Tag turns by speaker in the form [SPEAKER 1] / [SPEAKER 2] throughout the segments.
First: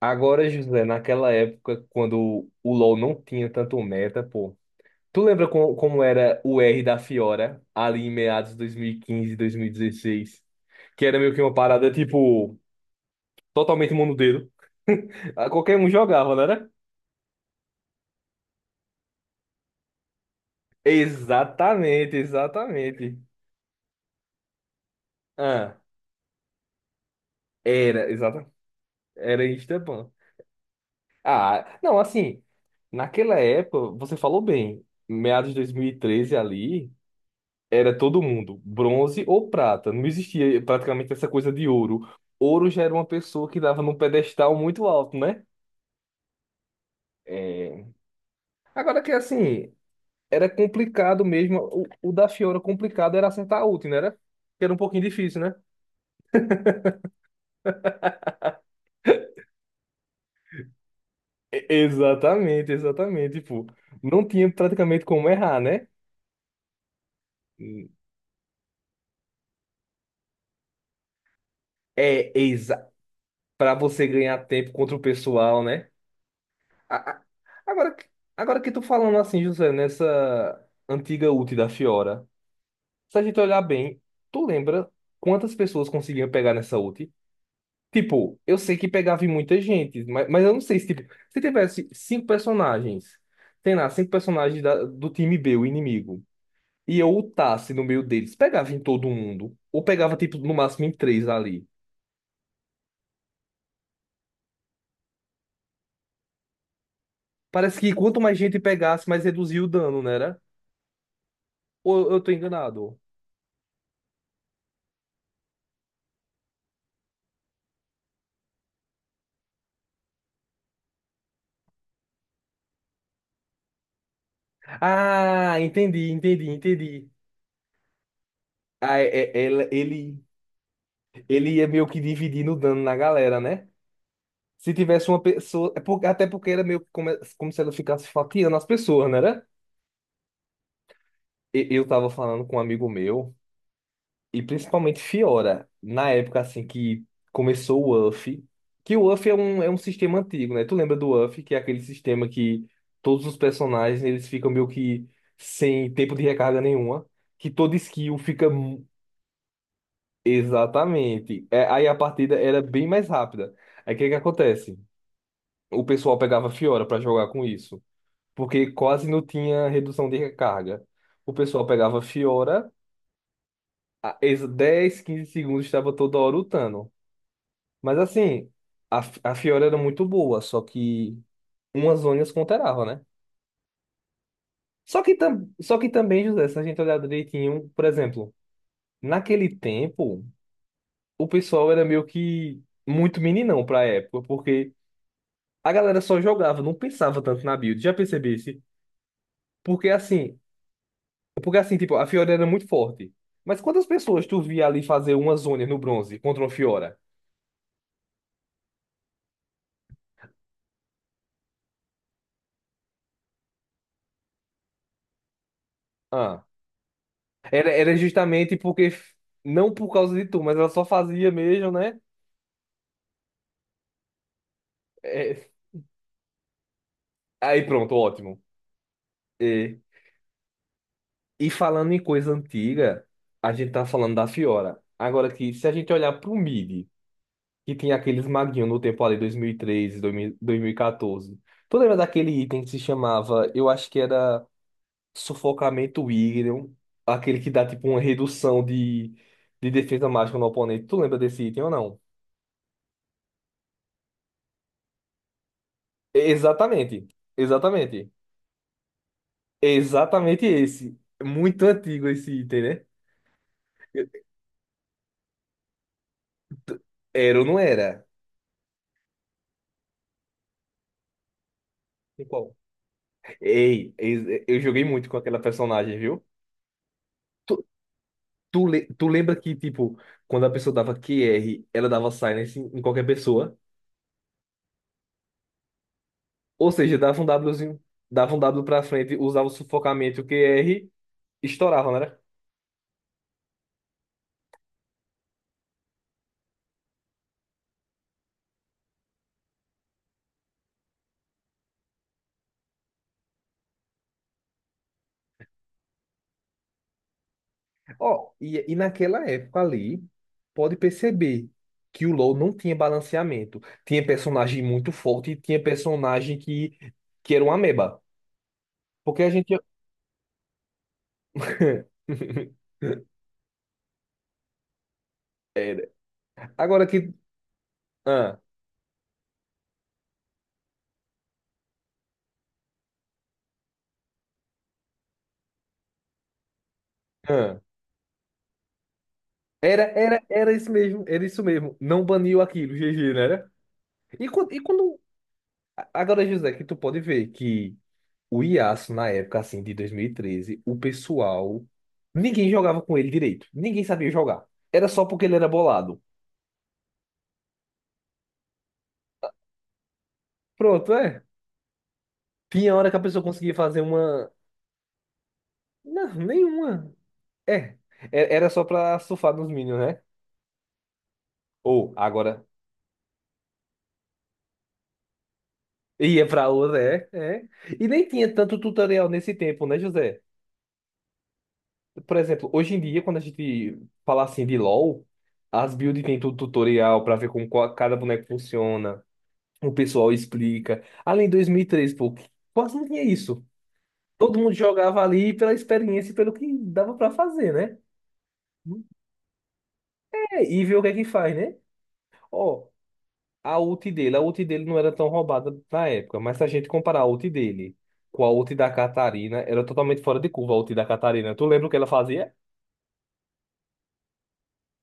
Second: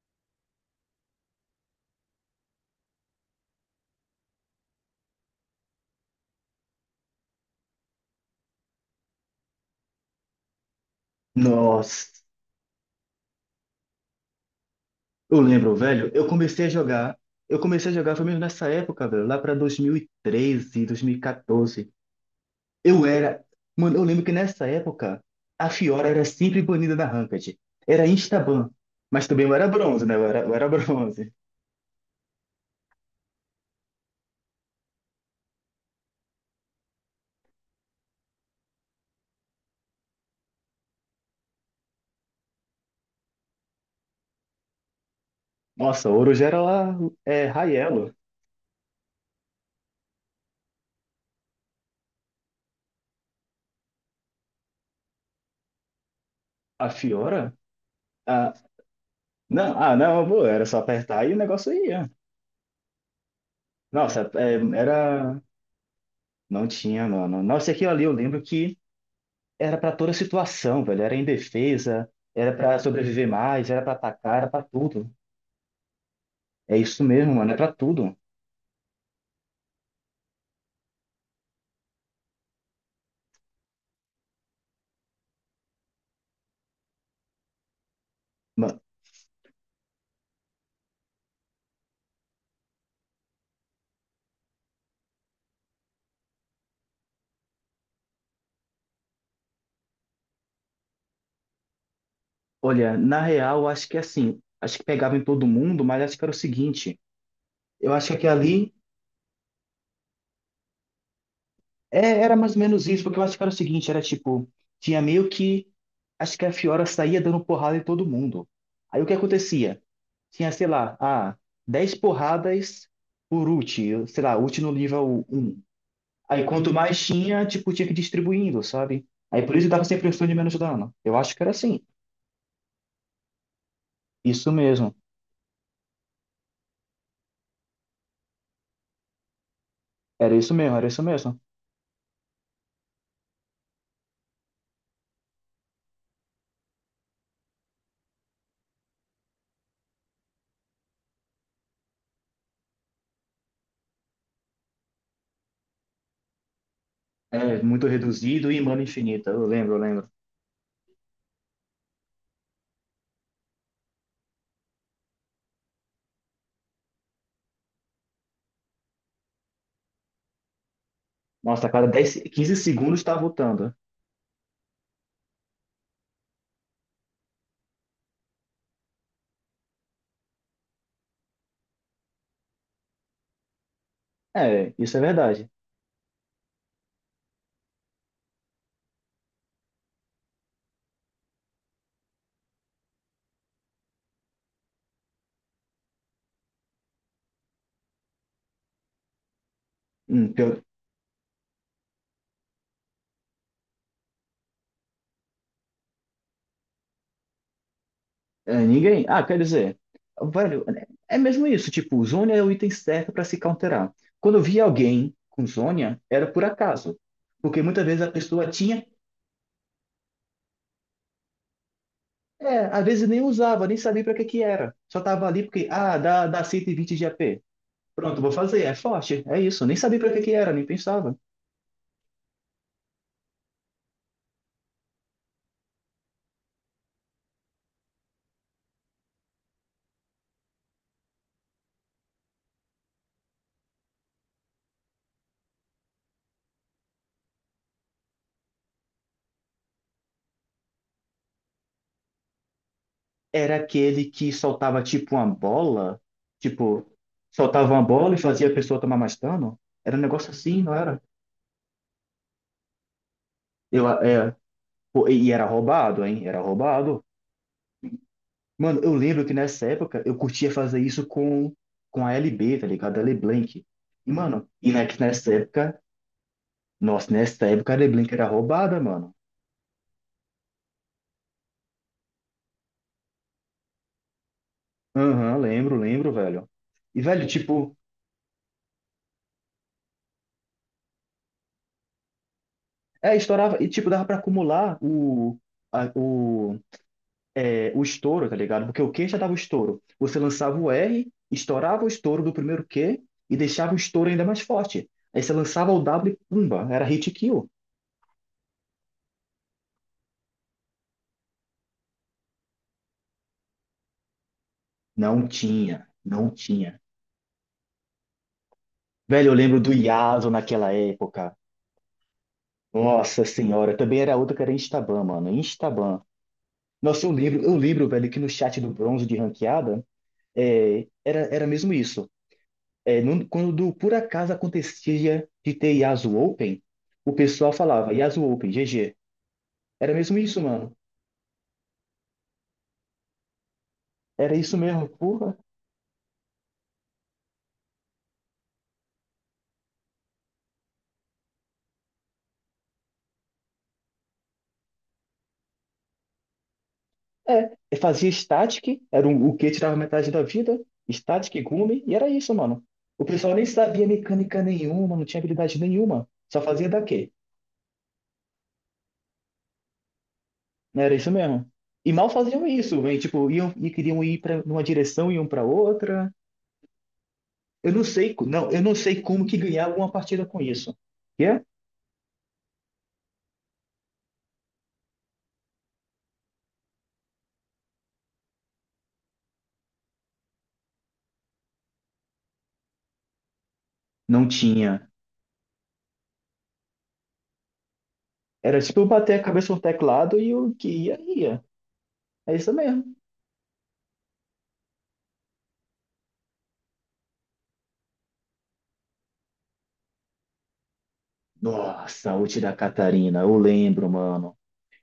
[SPEAKER 1] Agora, José, naquela época, quando o LoL não tinha tanto meta, pô. Tu lembra como era o R da Fiora, ali em meados de 2015, 2016? Que era meio que uma parada,
[SPEAKER 2] Nossa,
[SPEAKER 1] tipo, totalmente monodedo.
[SPEAKER 2] eu
[SPEAKER 1] Ah,
[SPEAKER 2] lembro,
[SPEAKER 1] qualquer um
[SPEAKER 2] velho.
[SPEAKER 1] jogava, não era?
[SPEAKER 2] Eu comecei a jogar foi mesmo nessa época, velho, lá pra dois mil e 2014.
[SPEAKER 1] Exatamente,
[SPEAKER 2] Eu
[SPEAKER 1] exatamente.
[SPEAKER 2] era. Mano, eu lembro que nessa época a
[SPEAKER 1] Ah,
[SPEAKER 2] Fiora era sempre banida da Ranked. Era
[SPEAKER 1] era,
[SPEAKER 2] Instaban. Mas
[SPEAKER 1] era
[SPEAKER 2] também eu era bronze,
[SPEAKER 1] Instaban.
[SPEAKER 2] né? Eu era bronze.
[SPEAKER 1] Ah, não, assim, naquela época, você falou bem, meados de 2013 ali. Era todo mundo, bronze ou prata. Não existia praticamente essa coisa de ouro. Ouro já era uma pessoa que dava num pedestal muito alto, né?
[SPEAKER 2] Nossa, ouro já era lá, é, high.
[SPEAKER 1] É, agora que assim, era complicado mesmo. O da Fiora complicado era acertar a ult, né? Que era um pouquinho difícil, né?
[SPEAKER 2] A Fiora? Ah, não, ah, não, pô, era só apertar e o negócio ia.
[SPEAKER 1] Exatamente, exatamente. Tipo, não
[SPEAKER 2] Nossa,
[SPEAKER 1] tinha
[SPEAKER 2] é,
[SPEAKER 1] praticamente como
[SPEAKER 2] era.
[SPEAKER 1] errar, né?
[SPEAKER 2] Não tinha, mano. Nossa, aqui ali eu lembro era pra toda situação, velho. Era indefesa,
[SPEAKER 1] É,
[SPEAKER 2] era pra
[SPEAKER 1] exa
[SPEAKER 2] sobreviver mais,
[SPEAKER 1] para
[SPEAKER 2] era pra
[SPEAKER 1] você
[SPEAKER 2] atacar,
[SPEAKER 1] ganhar
[SPEAKER 2] era pra
[SPEAKER 1] tempo contra o
[SPEAKER 2] tudo.
[SPEAKER 1] pessoal, né?
[SPEAKER 2] É
[SPEAKER 1] A-
[SPEAKER 2] isso
[SPEAKER 1] a-
[SPEAKER 2] mesmo, mano, é pra
[SPEAKER 1] Agora,
[SPEAKER 2] tudo.
[SPEAKER 1] agora que tu falando assim, José, nessa antiga ult da Fiora. Se a gente olhar bem, tu lembra quantas pessoas conseguiam pegar nessa ult? Tipo, eu sei
[SPEAKER 2] Ma-
[SPEAKER 1] que pegava em muita gente, mas eu não sei se, tipo, se tivesse cinco personagens, tem lá, cinco personagens do time B, o inimigo, e eu ultasse no meio deles, pegava em todo mundo, ou pegava, tipo, no máximo em três ali.
[SPEAKER 2] Olha, na real, eu acho que assim, acho que pegava em todo mundo, mas acho que era o seguinte,
[SPEAKER 1] Parece
[SPEAKER 2] eu
[SPEAKER 1] que
[SPEAKER 2] acho que
[SPEAKER 1] quanto
[SPEAKER 2] aquilo
[SPEAKER 1] mais gente
[SPEAKER 2] ali
[SPEAKER 1] pegasse, mais reduzia o dano, não era? Ou eu
[SPEAKER 2] é,
[SPEAKER 1] tô
[SPEAKER 2] era mais ou menos
[SPEAKER 1] enganado?
[SPEAKER 2] isso, porque eu acho que era o seguinte, era tipo, tinha meio que, acho que a Fiora saía dando porrada em todo mundo. Aí o que acontecia? Tinha, sei lá, ah, 10 porradas por ult, sei lá, ult no nível
[SPEAKER 1] Ah,
[SPEAKER 2] um.
[SPEAKER 1] entendi,
[SPEAKER 2] Aí
[SPEAKER 1] entendi,
[SPEAKER 2] quanto mais
[SPEAKER 1] entendi.
[SPEAKER 2] tinha, tipo, tinha que ir distribuindo,
[SPEAKER 1] Ah,
[SPEAKER 2] sabe?
[SPEAKER 1] é-
[SPEAKER 2] Aí por
[SPEAKER 1] ele,
[SPEAKER 2] isso dava sempre um
[SPEAKER 1] ele
[SPEAKER 2] estudo de menos dano. Eu acho que
[SPEAKER 1] ele
[SPEAKER 2] era
[SPEAKER 1] ia
[SPEAKER 2] assim.
[SPEAKER 1] meio que dividindo o dano na galera, né?
[SPEAKER 2] Isso
[SPEAKER 1] Se
[SPEAKER 2] mesmo.
[SPEAKER 1] tivesse uma pessoa. Até porque era meio que como, como se ela ficasse fatiando as pessoas, né? Era?
[SPEAKER 2] Era isso mesmo, era isso mesmo.
[SPEAKER 1] Eu tava falando com um amigo meu, e principalmente Fiora, na época assim que começou o UF, que o UF é um sistema antigo, né? Tu lembra do UF, que é aquele sistema que todos os personagens eles ficam meio que sem tempo de recarga nenhuma, que
[SPEAKER 2] É,
[SPEAKER 1] toda
[SPEAKER 2] muito
[SPEAKER 1] skill fica.
[SPEAKER 2] reduzido e mana infinita. Eu lembro, eu lembro.
[SPEAKER 1] Exatamente. É, aí a partida era bem mais rápida. Aí o que que acontece? O pessoal pegava Fiora pra jogar com isso, porque quase não tinha redução de recarga. O pessoal
[SPEAKER 2] Nossa, a cada
[SPEAKER 1] pegava
[SPEAKER 2] 10, 15
[SPEAKER 1] Fiora,
[SPEAKER 2] segundos tá voltando.
[SPEAKER 1] 10, 15 segundos estava toda hora lutando. Mas assim, a Fiora era muito boa, só que umas zonas counterava, né?
[SPEAKER 2] É, isso é
[SPEAKER 1] Só que, tam,
[SPEAKER 2] verdade.
[SPEAKER 1] só que também, José, se a gente olhar direitinho, por exemplo, naquele tempo, o pessoal era meio que muito meninão pra época, porque a galera só jogava, não pensava tanto na build, já percebesse? Porque
[SPEAKER 2] Hum,
[SPEAKER 1] assim,
[SPEAKER 2] pior-
[SPEAKER 1] Porque assim, tipo, a Fiora era muito forte. Mas quantas pessoas tu via ali fazer uma zona no bronze contra uma Fiora?
[SPEAKER 2] é, ninguém. Ah, quer dizer, velho, é mesmo isso. Tipo, Zhonya é o item certo pra se counterar. Quando eu via alguém com Zhonya, era por
[SPEAKER 1] Ah,
[SPEAKER 2] acaso. Porque
[SPEAKER 1] era,
[SPEAKER 2] muitas
[SPEAKER 1] era
[SPEAKER 2] vezes a pessoa
[SPEAKER 1] justamente
[SPEAKER 2] tinha.
[SPEAKER 1] porque. Não por causa de tu, mas ela só fazia mesmo, né?
[SPEAKER 2] É, às vezes nem usava, nem sabia para que que era. Só tava ali
[SPEAKER 1] É,
[SPEAKER 2] porque, ah, dá 120 de AP.
[SPEAKER 1] aí pronto,
[SPEAKER 2] Pronto, vou
[SPEAKER 1] ótimo.
[SPEAKER 2] fazer, é forte, é isso. Nem
[SPEAKER 1] É,
[SPEAKER 2] sabia para que que era, nem pensava.
[SPEAKER 1] e falando em coisa antiga, a gente tá falando da Fiora. Agora que se a gente olhar pro mid, que tinha aqueles maguinhos no tempo ali, 2013, 2000 2014. Tu lembra daquele item que se chamava, eu acho que era. Sufocamento William, aquele que dá tipo uma redução de defesa mágica no oponente. Tu lembra desse item ou não?
[SPEAKER 2] Era aquele que soltava tipo uma bola, tipo,
[SPEAKER 1] Exatamente,
[SPEAKER 2] soltava uma
[SPEAKER 1] exatamente.
[SPEAKER 2] bola e fazia a pessoa tomar mais dano. Era um negócio
[SPEAKER 1] Exatamente
[SPEAKER 2] assim, não
[SPEAKER 1] esse.
[SPEAKER 2] era?
[SPEAKER 1] Muito antigo esse item, né?
[SPEAKER 2] Eu, é, pô, e era roubado, hein? Era roubado.
[SPEAKER 1] Era ou não era?
[SPEAKER 2] Mano, eu lembro que nessa época eu curtia fazer isso com a
[SPEAKER 1] E qual?
[SPEAKER 2] LB, tá ligado? A LeBlanc.
[SPEAKER 1] Ei,
[SPEAKER 2] E, mano,
[SPEAKER 1] eu joguei muito com
[SPEAKER 2] nessa
[SPEAKER 1] aquela
[SPEAKER 2] época,
[SPEAKER 1] personagem, viu?
[SPEAKER 2] nossa, nessa
[SPEAKER 1] Tu,
[SPEAKER 2] época a LeBlanc era
[SPEAKER 1] tu,
[SPEAKER 2] roubada,
[SPEAKER 1] le- tu
[SPEAKER 2] mano.
[SPEAKER 1] lembra que, tipo, quando a pessoa dava QR, ela dava silence em qualquer pessoa?
[SPEAKER 2] Aham, lembro, lembro, velho.
[SPEAKER 1] Ou seja,
[SPEAKER 2] E,
[SPEAKER 1] dava um
[SPEAKER 2] velho, tipo,
[SPEAKER 1] Wzinho, dava um W pra frente, usava o sufocamento, o QR, estourava, né?
[SPEAKER 2] é, estourava, e, tipo, dava pra acumular o, a- o, é, o estouro, tá ligado? Porque o Q já dava o estouro. Você lançava o R, estourava o estouro do primeiro Q e deixava o estouro ainda mais forte. Aí você lançava o W e pumba, era hit kill.
[SPEAKER 1] Ó, e naquela época ali, pode perceber que o LoL não tinha balanceamento. Tinha personagem muito
[SPEAKER 2] Não
[SPEAKER 1] forte e tinha
[SPEAKER 2] tinha, não
[SPEAKER 1] personagem que,
[SPEAKER 2] tinha.
[SPEAKER 1] que era uma ameba. Porque
[SPEAKER 2] Velho,
[SPEAKER 1] a
[SPEAKER 2] eu
[SPEAKER 1] gente.
[SPEAKER 2] lembro do Yasuo naquela época. Nossa senhora, também era outra que era Instaban, mano,
[SPEAKER 1] Era.
[SPEAKER 2] Instaban.
[SPEAKER 1] Agora
[SPEAKER 2] Nossa,
[SPEAKER 1] que.
[SPEAKER 2] eu lembro, velho, que no
[SPEAKER 1] Ah,
[SPEAKER 2] chat do bronze de ranqueada, é, era mesmo isso. Quando por acaso acontecia de ter Yasuo Open, o pessoal
[SPEAKER 1] ah.
[SPEAKER 2] falava Yasuo Open, GG.
[SPEAKER 1] Era,
[SPEAKER 2] Era mesmo
[SPEAKER 1] era,
[SPEAKER 2] isso,
[SPEAKER 1] era isso
[SPEAKER 2] mano.
[SPEAKER 1] mesmo, era isso mesmo. Não baniu aquilo, GG, né? Era? E
[SPEAKER 2] Era
[SPEAKER 1] quando,
[SPEAKER 2] isso
[SPEAKER 1] e
[SPEAKER 2] mesmo,
[SPEAKER 1] quando.
[SPEAKER 2] porra.
[SPEAKER 1] Agora, José, que tu pode ver que o Yasuo, na época assim, de 2013 o pessoal. Ninguém jogava com ele direito. Ninguém sabia jogar. Era só porque ele era bolado.
[SPEAKER 2] É, eu fazia static, era um, o que tirava metade da vida,
[SPEAKER 1] Pronto, é.
[SPEAKER 2] static, gume, e era isso, mano.
[SPEAKER 1] Tinha hora que a
[SPEAKER 2] O
[SPEAKER 1] pessoa
[SPEAKER 2] pessoal nem
[SPEAKER 1] conseguia fazer
[SPEAKER 2] sabia
[SPEAKER 1] uma.
[SPEAKER 2] mecânica nenhuma, não tinha habilidade nenhuma,
[SPEAKER 1] Não,
[SPEAKER 2] só fazia
[SPEAKER 1] nenhuma.
[SPEAKER 2] daqui.
[SPEAKER 1] É. Era só pra surfar nos Minions, né?
[SPEAKER 2] Não era isso mesmo.
[SPEAKER 1] Ou,
[SPEAKER 2] E mal
[SPEAKER 1] agora.
[SPEAKER 2] faziam isso, velho. Tipo, iam e queriam ir para uma direção, iam para outra.
[SPEAKER 1] Ia pra outra, é, é.
[SPEAKER 2] Eu não
[SPEAKER 1] E nem
[SPEAKER 2] sei,
[SPEAKER 1] tinha tanto
[SPEAKER 2] eu não sei
[SPEAKER 1] tutorial
[SPEAKER 2] como
[SPEAKER 1] nesse
[SPEAKER 2] que
[SPEAKER 1] tempo,
[SPEAKER 2] ganhava
[SPEAKER 1] né,
[SPEAKER 2] uma
[SPEAKER 1] José?
[SPEAKER 2] partida com isso. Que é?
[SPEAKER 1] Por exemplo, hoje em dia, quando a gente fala assim de LoL, as builds tem tudo tutorial pra ver como cada boneco funciona. O pessoal explica. Além de 2003, pô, quase não tinha isso.
[SPEAKER 2] Não
[SPEAKER 1] Todo mundo
[SPEAKER 2] tinha.
[SPEAKER 1] jogava ali pela experiência e pelo que dava pra fazer, né?
[SPEAKER 2] Era tipo eu bater a cabeça no teclado e
[SPEAKER 1] É,
[SPEAKER 2] o
[SPEAKER 1] e
[SPEAKER 2] que
[SPEAKER 1] ver o que é
[SPEAKER 2] ia,
[SPEAKER 1] que faz,
[SPEAKER 2] ia.
[SPEAKER 1] né?
[SPEAKER 2] É isso
[SPEAKER 1] Ó,
[SPEAKER 2] mesmo.
[SPEAKER 1] a ult dele não era tão roubada na época, mas se a gente comparar a ult dele com a ult da Catarina, era totalmente fora de curva a ult da Catarina. Tu lembra o que ela
[SPEAKER 2] Nossa, a
[SPEAKER 1] fazia?
[SPEAKER 2] ult da Catarina, eu lembro, mano.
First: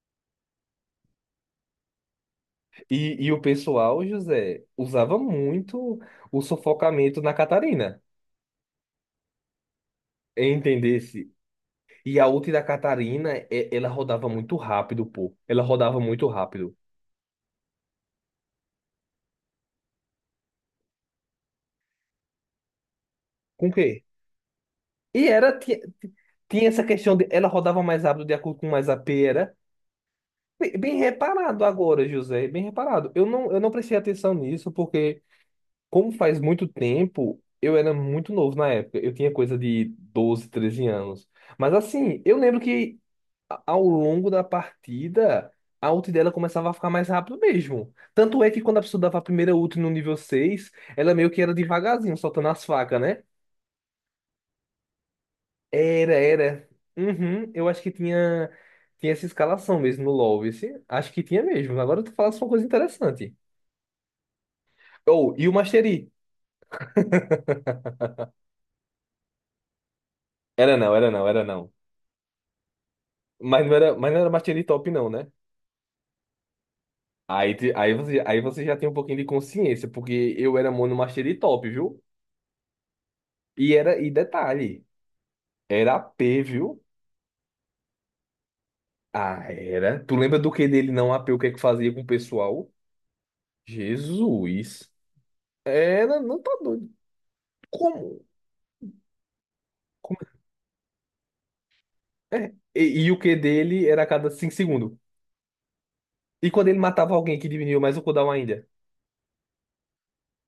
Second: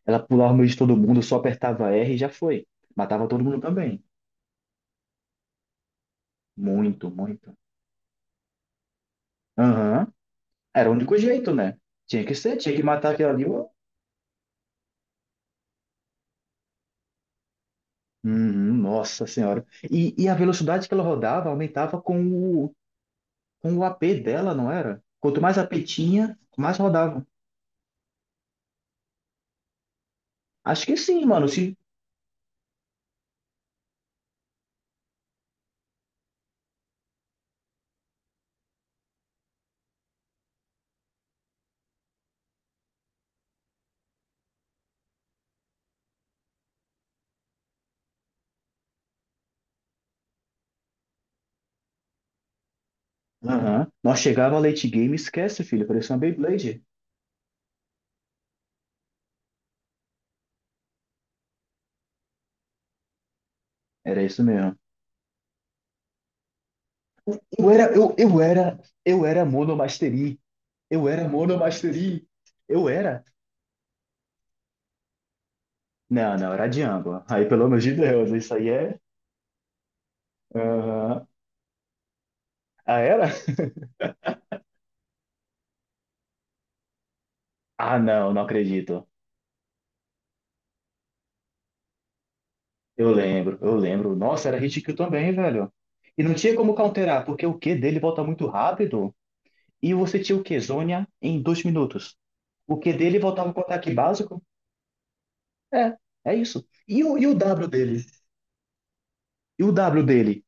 [SPEAKER 2] Ela pulava no meio de todo mundo, só apertava R e já foi.
[SPEAKER 1] E,
[SPEAKER 2] Matava
[SPEAKER 1] e o
[SPEAKER 2] todo mundo também.
[SPEAKER 1] pessoal, José, usava muito o
[SPEAKER 2] Muito,
[SPEAKER 1] sufocamento na
[SPEAKER 2] muito.
[SPEAKER 1] Catarina,
[SPEAKER 2] Aham. Era o único
[SPEAKER 1] entendesse?
[SPEAKER 2] jeito, né?
[SPEAKER 1] E
[SPEAKER 2] Tinha
[SPEAKER 1] a
[SPEAKER 2] que
[SPEAKER 1] ult
[SPEAKER 2] ser,
[SPEAKER 1] da
[SPEAKER 2] tinha que matar aquilo
[SPEAKER 1] Catarina,
[SPEAKER 2] ali, ó.
[SPEAKER 1] ela rodava muito rápido, pô. Ela rodava muito rápido.
[SPEAKER 2] Uhum, nossa senhora. E a velocidade que ela rodava aumentava
[SPEAKER 1] Com o
[SPEAKER 2] com o
[SPEAKER 1] quê?
[SPEAKER 2] AP dela, não era?
[SPEAKER 1] E
[SPEAKER 2] Quanto
[SPEAKER 1] era,
[SPEAKER 2] mais
[SPEAKER 1] tinha,
[SPEAKER 2] AP tinha,
[SPEAKER 1] tinha
[SPEAKER 2] mais
[SPEAKER 1] essa questão
[SPEAKER 2] rodava.
[SPEAKER 1] de, ela rodava mais rápido de acordo com mais a AP. Bem
[SPEAKER 2] Acho
[SPEAKER 1] bem
[SPEAKER 2] que sim, mano,
[SPEAKER 1] reparado
[SPEAKER 2] se.
[SPEAKER 1] agora, José, bem reparado. Eu não prestei atenção nisso porque, como faz muito tempo, eu era muito novo na época. Eu tinha coisa de 12, 13 anos. Mas assim, eu lembro que ao longo da partida, a ult dela começava a ficar mais rápido mesmo. Tanto é que quando a pessoa dava a primeira ult no nível 6 ela meio que era devagarzinho, soltando as facas, né?
[SPEAKER 2] Aham. Nós chegava a late game, esquece, filho,
[SPEAKER 1] Era,
[SPEAKER 2] parecia uma
[SPEAKER 1] era.
[SPEAKER 2] Beyblade.
[SPEAKER 1] Uhum, eu acho que tinha essa escalação mesmo no LoL. Acho que tinha mesmo. Agora tu falasse uma coisa interessante.
[SPEAKER 2] Era isso mesmo.
[SPEAKER 1] Ou, e o Master Yi?
[SPEAKER 2] Eu era, eu, eu era, eu era Monomastery.
[SPEAKER 1] Era não,
[SPEAKER 2] Eu
[SPEAKER 1] era não,
[SPEAKER 2] era
[SPEAKER 1] era não.
[SPEAKER 2] Monomastery. Eu era.
[SPEAKER 1] Mas não era Master Yi top, não, né?
[SPEAKER 2] Não, não, era Django. Aí,
[SPEAKER 1] Aí,
[SPEAKER 2] pelo
[SPEAKER 1] te-
[SPEAKER 2] amor de
[SPEAKER 1] aí, você,
[SPEAKER 2] Deus,
[SPEAKER 1] aí
[SPEAKER 2] isso
[SPEAKER 1] você
[SPEAKER 2] aí
[SPEAKER 1] já tem um
[SPEAKER 2] é.
[SPEAKER 1] pouquinho de consciência, porque eu era mono Master
[SPEAKER 2] Aham.
[SPEAKER 1] Yi top, viu?
[SPEAKER 2] Ah, era?
[SPEAKER 1] E era, e detalhe, era A p, viu?
[SPEAKER 2] Ah, não, não acredito.
[SPEAKER 1] Ah, era. Tu lembra do que dele não AP, o que é que fazia com o pessoal?
[SPEAKER 2] Eu lembro, eu lembro. Nossa, era hit
[SPEAKER 1] Jesus.
[SPEAKER 2] kill também, velho.
[SPEAKER 1] Era,
[SPEAKER 2] E não
[SPEAKER 1] não tá
[SPEAKER 2] tinha como
[SPEAKER 1] doido.
[SPEAKER 2] counterar, porque o Q dele volta
[SPEAKER 1] Como?
[SPEAKER 2] muito rápido. E você
[SPEAKER 1] Como?
[SPEAKER 2] tinha o Q-Zônia em 2 minutos.
[SPEAKER 1] É.
[SPEAKER 2] O Q
[SPEAKER 1] E o
[SPEAKER 2] dele
[SPEAKER 1] que
[SPEAKER 2] voltava com o
[SPEAKER 1] dele
[SPEAKER 2] ataque
[SPEAKER 1] era a cada
[SPEAKER 2] básico.
[SPEAKER 1] 5 segundos.
[SPEAKER 2] É, é
[SPEAKER 1] E quando
[SPEAKER 2] isso.
[SPEAKER 1] ele matava
[SPEAKER 2] E o
[SPEAKER 1] alguém que
[SPEAKER 2] W
[SPEAKER 1] diminuiu mais o
[SPEAKER 2] dele?
[SPEAKER 1] cooldown ainda?
[SPEAKER 2] E o W dele?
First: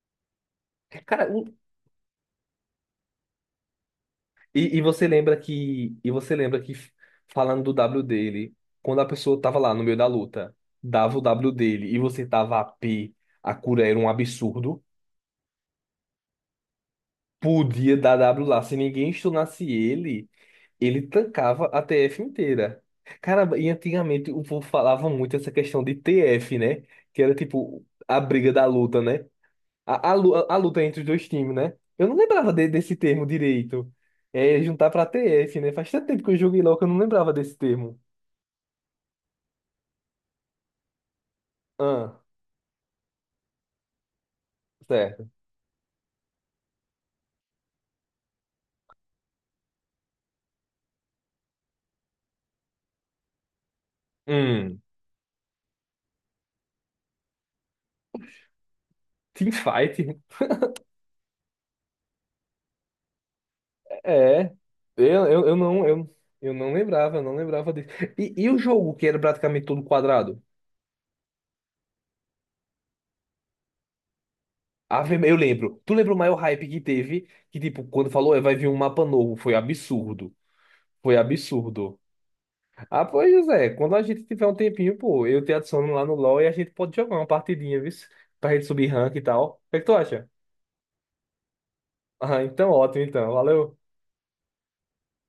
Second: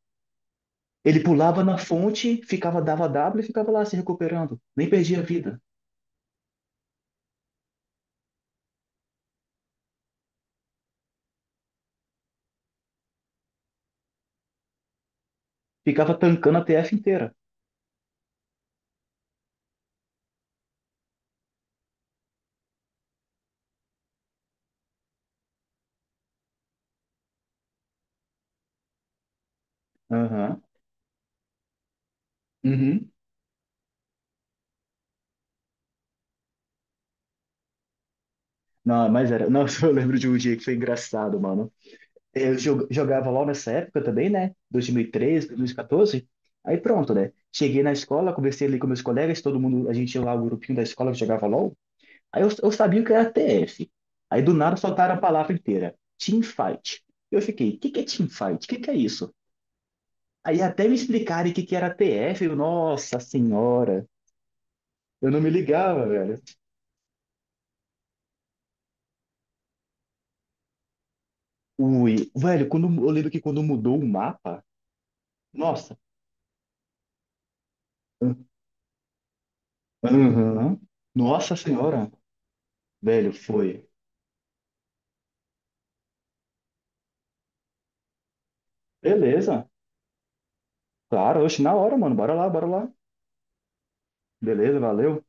[SPEAKER 2] Ele
[SPEAKER 1] Cara,
[SPEAKER 2] pulava na fonte, ficava, dava W e ficava lá se recuperando.
[SPEAKER 1] E
[SPEAKER 2] Nem perdia a vida.
[SPEAKER 1] você lembra que falando do W dele, quando a pessoa tava lá no meio da luta, dava o W dele e você tava a P, a cura era um absurdo,
[SPEAKER 2] Ficava tancando a TF inteira.
[SPEAKER 1] podia dar W lá. Se ninguém stunasse ele, ele tancava a TF inteira. Caramba, e antigamente o povo falava muito essa questão de TF, né? Que era tipo a briga da luta, né? A
[SPEAKER 2] Aham.
[SPEAKER 1] luta entre os dois times, né? Eu não lembrava desse
[SPEAKER 2] Uhum.
[SPEAKER 1] termo direito. É juntar pra TF, né? Faz tanto tempo que eu joguei LoL que eu não lembrava desse termo.
[SPEAKER 2] Não, mas era. Nossa, eu lembro de um dia que foi engraçado, mano.
[SPEAKER 1] Ah,
[SPEAKER 2] Eu jogava LOL nessa época também, né? Dois mil e
[SPEAKER 1] certo.
[SPEAKER 2] 13, dois mil e 2014. Aí pronto, né? Cheguei na escola, conversei ali com meus colegas, todo mundo, a gente tinha lá o grupinho da escola que jogava LOL. Eu sabia o que era TF. Aí do nada
[SPEAKER 1] Hum,
[SPEAKER 2] soltaram a palavra inteira. Teamfight. Eu fiquei, o que que é teamfight? O que que é isso?
[SPEAKER 1] teamfight.
[SPEAKER 2] Aí até me explicarem o que que era TF, eu, nossa senhora,
[SPEAKER 1] É. Eu,
[SPEAKER 2] eu não
[SPEAKER 1] eu,
[SPEAKER 2] me
[SPEAKER 1] eu não,
[SPEAKER 2] ligava,
[SPEAKER 1] eu,
[SPEAKER 2] velho.
[SPEAKER 1] eu não lembrava disso. E o jogo que era praticamente todo quadrado?
[SPEAKER 2] Ui, velho, quando, eu lembro que quando mudou o mapa,
[SPEAKER 1] Eu lembro. Tu
[SPEAKER 2] nossa,
[SPEAKER 1] lembra o maior hype que teve? Que, tipo, quando falou, "É, vai vir um mapa novo", foi absurdo.
[SPEAKER 2] aham,
[SPEAKER 1] Foi
[SPEAKER 2] nossa
[SPEAKER 1] absurdo.
[SPEAKER 2] senhora,
[SPEAKER 1] Ah, pois,
[SPEAKER 2] velho,
[SPEAKER 1] José,
[SPEAKER 2] foi.
[SPEAKER 1] quando a gente tiver um tempinho, pô, eu te adiciono lá no LoL e a gente pode jogar uma partidinha, viu? Pra gente subir rank e tal. O
[SPEAKER 2] Beleza,
[SPEAKER 1] que é que tu acha?
[SPEAKER 2] claro, oxe, na hora, mano, bora
[SPEAKER 1] Ah,
[SPEAKER 2] lá, bora
[SPEAKER 1] então
[SPEAKER 2] lá.
[SPEAKER 1] ótimo, então. Valeu.
[SPEAKER 2] Beleza, valeu.